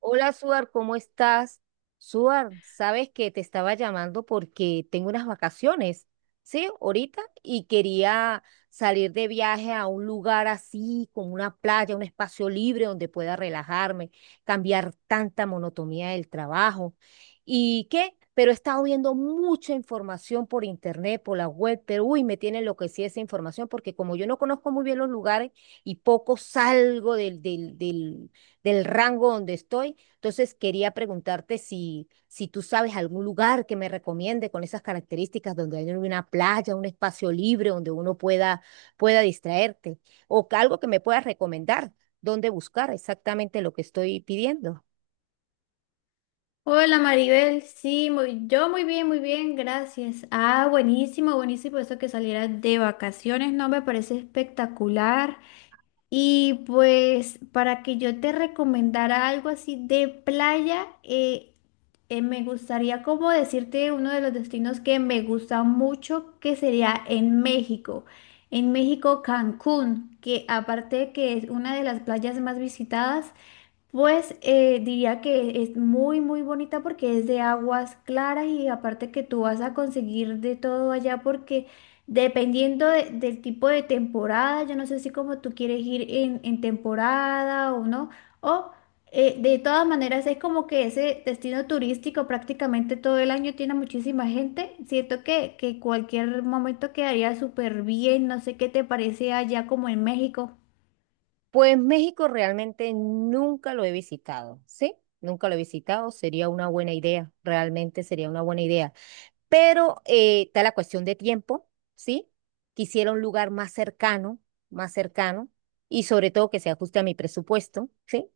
Hola, Suar, ¿cómo estás? Suar, sabes que te estaba llamando porque tengo unas vacaciones, ¿sí? Ahorita, y quería salir de viaje a un lugar así, como una playa, un espacio libre donde pueda relajarme, cambiar tanta monotonía del trabajo. ¿Y qué? Pero he estado viendo mucha información por internet, por la web, pero uy, me tiene enloquecida esa información porque como yo no conozco muy bien los lugares y poco salgo del rango donde estoy. Entonces quería preguntarte si tú sabes algún lugar que me recomiende con esas características donde hay una playa, un espacio libre donde uno pueda, pueda distraerte o que algo que me puedas recomendar, dónde buscar exactamente lo que estoy pidiendo. Hola Maribel, sí, yo muy bien, gracias. Ah, buenísimo, buenísimo eso que salieras de vacaciones, no me parece espectacular. Y pues para que yo te recomendara algo así de playa, me gustaría como decirte uno de los destinos que me gusta mucho, que sería en México. En México, Cancún, que aparte de que es una de las playas más visitadas, pues diría que es muy, muy bonita porque es de aguas claras y aparte que tú vas a conseguir de todo allá porque dependiendo del tipo de temporada, yo no sé si como tú quieres ir en temporada o no, o de todas maneras es como que ese destino turístico prácticamente todo el año tiene muchísima gente. Siento que cualquier momento quedaría súper bien, no sé qué te parece allá como en México. Pues México realmente nunca lo he visitado, ¿sí? Nunca lo he visitado, sería una buena idea, realmente sería una buena idea. Pero está la cuestión de tiempo, ¿sí? Quisiera un lugar más cercano, y sobre todo que se ajuste a mi presupuesto, ¿sí?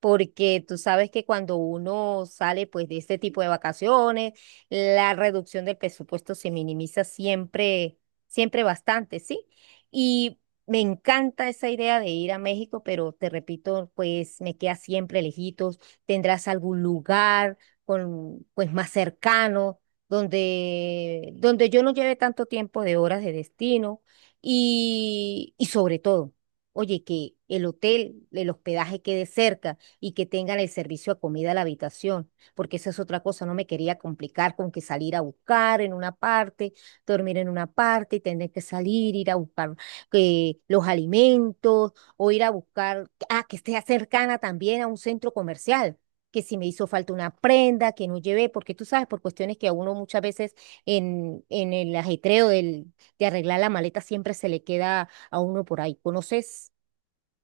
Porque tú sabes que cuando uno sale pues de este tipo de vacaciones, la reducción del presupuesto se minimiza siempre, siempre bastante, ¿sí? Y me encanta esa idea de ir a México, pero te repito, pues me queda siempre lejitos. ¿Tendrás algún lugar con, pues más cercano? Donde yo no lleve tanto tiempo de horas de destino y sobre todo, oye, que el hotel, el hospedaje quede cerca y que tengan el servicio a comida a la habitación, porque esa es otra cosa, no me quería complicar con que salir a buscar en una parte, dormir en una parte y tener que salir, ir a buscar los alimentos o ir a buscar, ah, que esté cercana también a un centro comercial que si me hizo falta una prenda, que no llevé, porque tú sabes, por cuestiones que a uno muchas veces en el ajetreo del, de arreglar la maleta siempre se le queda a uno por ahí. ¿Conoces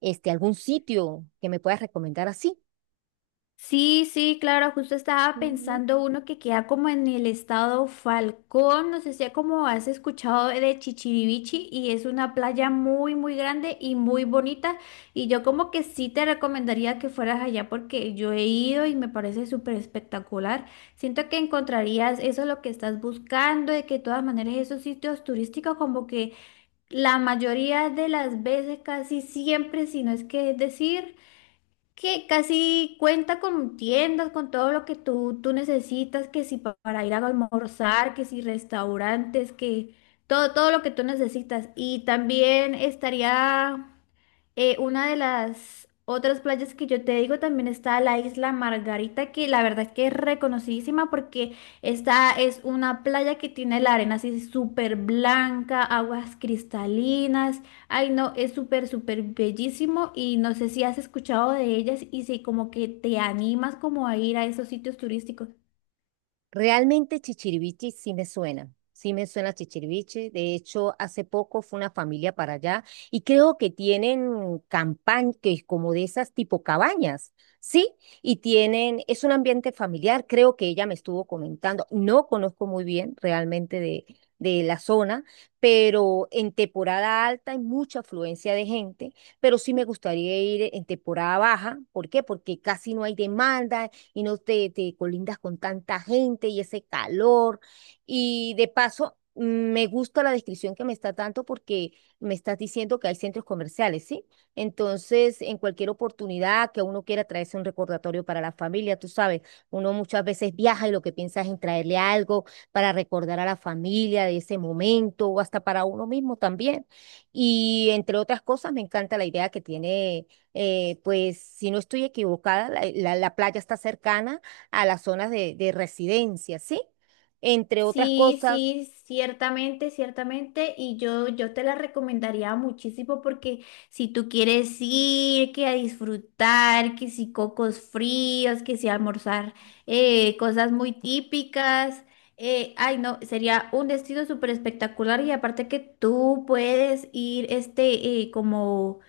este, algún sitio que me puedas recomendar así? Sí, sí, claro, justo estaba pensando uno que queda como en el estado Falcón, no sé si como has escuchado de Chichirivichi y es una playa muy, muy grande y muy bonita y yo como que sí te recomendaría que fueras allá porque yo he ido y me parece súper espectacular. Siento que encontrarías eso lo que estás buscando, de que de todas maneras esos sitios turísticos como que la mayoría de las veces, casi siempre, si no es que decir que casi cuenta con tiendas, con todo lo que tú necesitas, que si para ir a almorzar, que si restaurantes, que todo, todo lo que tú necesitas. Y también estaría una de las otras playas que yo te digo, también está la isla Margarita, que la verdad es que es reconocidísima porque esta es una playa que tiene la arena así súper blanca, aguas cristalinas. Ay, no, es súper, súper bellísimo y no sé si has escuchado de ellas y si como que te animas como a ir a esos sitios turísticos. Realmente Chichiriviche sí me suena Chichiriviche. De hecho, hace poco fue una familia para allá y creo que tienen campañas, como de esas tipo cabañas, ¿sí? Y tienen, es un ambiente familiar, creo que ella me estuvo comentando. No conozco muy bien realmente de la zona, pero en temporada alta hay mucha afluencia de gente, pero sí me gustaría ir en temporada baja. ¿Por qué? Porque casi no hay demanda y no te, te colindas con tanta gente y ese calor. Y de paso, me gusta la descripción que me está dando porque me estás diciendo que hay centros comerciales, ¿sí? Entonces, en cualquier oportunidad que uno quiera traerse un recordatorio para la familia, tú sabes, uno muchas veces viaja y lo que piensa es en traerle algo para recordar a la familia de ese momento o hasta para uno mismo también. Y entre otras cosas, me encanta la idea que tiene pues si no estoy equivocada, la playa está cercana a las zonas de residencia, ¿sí? Entre otras Sí, cosas, sí, ciertamente, ciertamente. Y yo te la recomendaría muchísimo porque si tú quieres ir, que a disfrutar, que si cocos fríos, que si almorzar cosas muy típicas. Ay, no, sería un destino súper espectacular y aparte que tú puedes ir como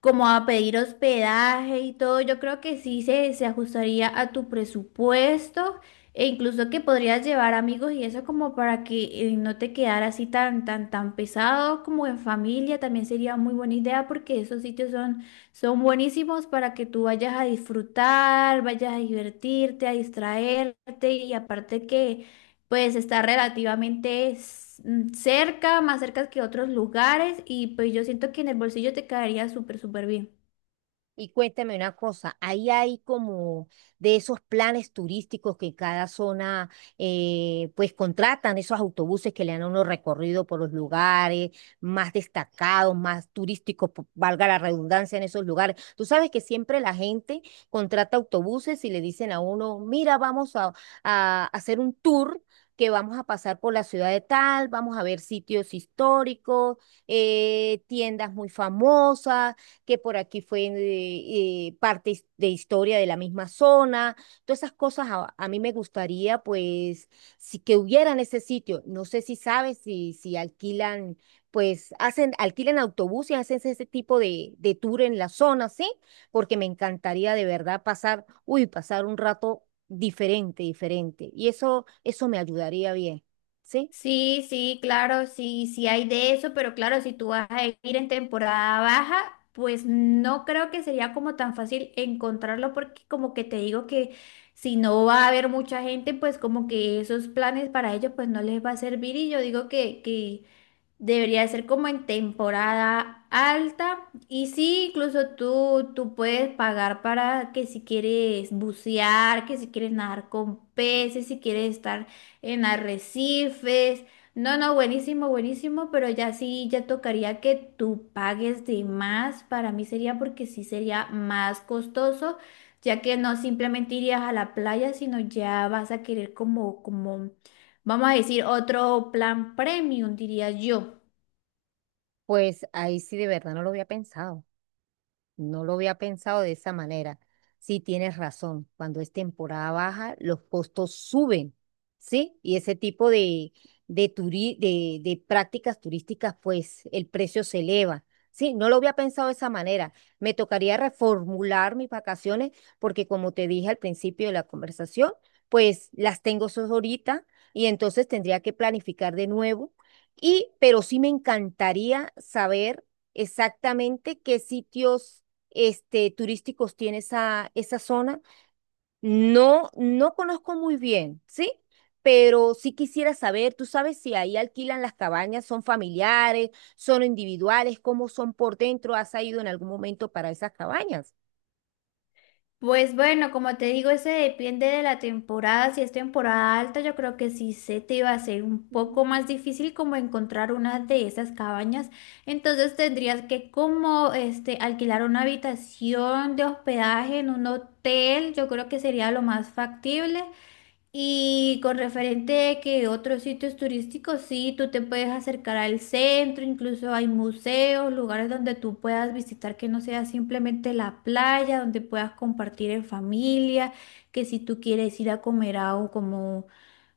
como a pedir hospedaje y todo, yo creo que sí se ajustaría a tu presupuesto e incluso que podrías llevar amigos y eso como para que no te quedara así tan, tan, tan pesado como en familia, también sería muy buena idea porque esos sitios son, son buenísimos para que tú vayas a disfrutar, vayas a divertirte, a distraerte y aparte que pues está relativamente cerca, más cerca que otros lugares y pues yo siento que en el bolsillo te quedaría súper, súper bien. y cuéntame una cosa, ahí hay como de esos planes turísticos que cada zona pues contratan, esos autobuses que le dan a uno recorrido por los lugares más destacados, más turísticos, po- valga la redundancia en esos lugares. Tú sabes que siempre la gente contrata autobuses y le dicen a uno, mira, vamos a hacer un tour, que vamos a pasar por la ciudad de tal, vamos a ver sitios históricos, tiendas muy famosas, que por aquí fue parte his- de historia de la misma zona, todas esas cosas a mí me gustaría pues si que hubiera en ese sitio, no sé si sabes si alquilan, pues hacen, alquilan autobuses, hacen ese tipo de tour en la zona, ¿sí? Porque me encantaría de verdad pasar, uy, pasar un rato diferente, diferente, y eso me ayudaría bien, ¿sí? Sí, sí, claro, sí, sí hay de eso, pero claro, si tú vas a ir en temporada baja, pues no creo que sería como tan fácil encontrarlo porque como que te digo que si no va a haber mucha gente, pues como que esos planes para ellos pues no les va a servir y yo digo que debería ser como en temporada alta. Y sí, incluso tú puedes pagar para que si quieres bucear, que si quieres nadar con peces, si quieres estar en arrecifes. No, no, buenísimo, buenísimo, pero ya sí, ya tocaría que tú pagues de más. Para mí sería porque sí sería más costoso, ya que no simplemente irías a la playa, sino ya vas a querer como, como, vamos a decir, otro plan premium, diría yo. Pues ahí sí de verdad no lo había pensado. No lo había pensado de esa manera. Sí, tienes razón. Cuando es temporada baja, los costos suben, ¿sí? Y ese tipo de, turi- de prácticas turísticas, pues el precio se eleva. Sí, no lo había pensado de esa manera. Me tocaría reformular mis vacaciones porque como te dije al principio de la conversación, pues las tengo solo ahorita y entonces tendría que planificar de nuevo. Y, pero sí me encantaría saber exactamente qué sitios este, turísticos tiene esa, esa zona. No, no conozco muy bien, ¿sí? Pero sí quisiera saber, tú sabes si ahí alquilan las cabañas, son familiares, son individuales, cómo son por dentro, ¿has ido en algún momento para esas cabañas? Pues bueno, como te digo, ese depende de la temporada. Si es temporada alta, yo creo que sí se te va a ser un poco más difícil como encontrar una de esas cabañas. Entonces tendrías que como alquilar una habitación de hospedaje en un hotel. Yo creo que sería lo más factible. Y con referente a que otros sitios turísticos, sí, tú te puedes acercar al centro, incluso hay museos, lugares donde tú puedas visitar que no sea simplemente la playa, donde puedas compartir en familia, que si tú quieres ir a comer a como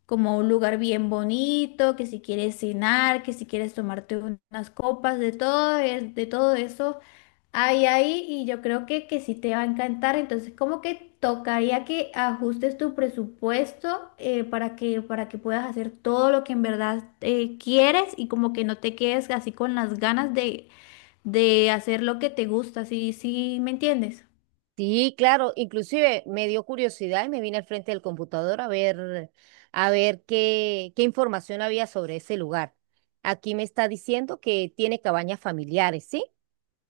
como un lugar bien bonito, que si quieres cenar, que si quieres tomarte unas copas, de todo, de todo eso hay ahí y yo creo que sí te va a encantar. Entonces, como que tocaría que ajustes tu presupuesto, para que puedas hacer todo lo que en verdad quieres y como que no te quedes así con las ganas de hacer lo que te gusta, ¿sí, sí me entiendes? Sí, claro, inclusive me dio curiosidad y me vine al frente del computador a ver qué, qué información había sobre ese lugar. Aquí me está diciendo que tiene cabañas familiares, ¿sí?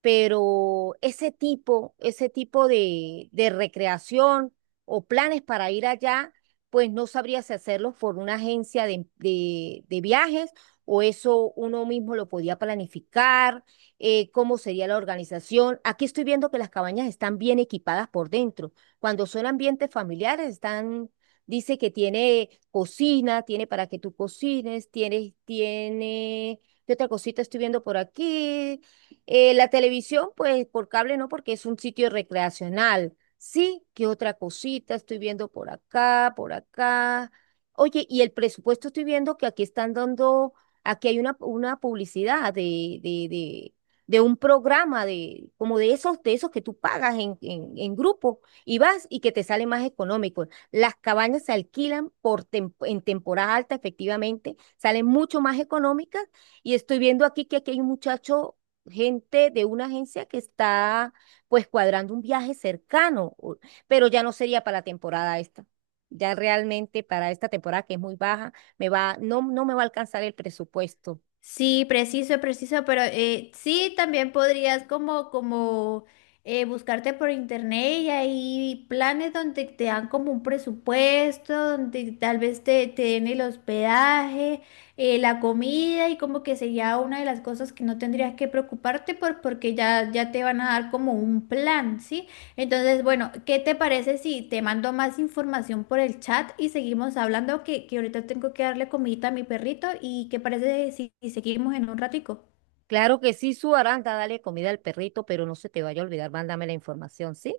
Pero ese tipo de recreación o planes para ir allá, pues no sabría si hacerlos por una agencia de viajes o eso uno mismo lo podía planificar, cómo sería la organización. Aquí estoy viendo que las cabañas están bien equipadas por dentro. Cuando son ambientes familiares, están... Dice que tiene cocina, tiene para que tú cocines, tiene, tiene, ¿qué otra cosita estoy viendo por aquí? La televisión, pues por cable no, porque es un sitio recreacional. Sí, ¿qué otra cosita estoy viendo por acá, por acá? Oye, y el presupuesto estoy viendo que aquí están dando, aquí hay una publicidad de un programa de, como de esos que tú pagas en grupo y vas y que te sale más económico. Las cabañas se alquilan por tem- en temporada alta, efectivamente, salen mucho más económicas. Y estoy viendo aquí que aquí hay un muchacho gente de una agencia que está pues cuadrando un viaje cercano, o- pero ya no sería para la temporada esta. Ya realmente para esta temporada que es muy baja, me va, no, no me va a alcanzar el presupuesto. Sí, preciso, preciso, pero sí, también podrías como, como buscarte por internet y hay planes donde te dan como un presupuesto, donde tal vez te den el hospedaje, la comida y como que sería una de las cosas que no tendrías que preocuparte por, porque ya te van a dar como un plan, ¿sí? Entonces, bueno, ¿qué te parece si te mando más información por el chat y seguimos hablando? Que ahorita tengo que darle comidita a mi perrito y ¿qué parece si seguimos en un ratico? Claro que sí, su Aranda, dale comida al perrito, pero no se te vaya a olvidar, mándame la información, ¿sí?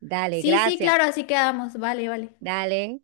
Dale, Sí, sí, gracias. claro, así quedamos. Vale, vale. Dale.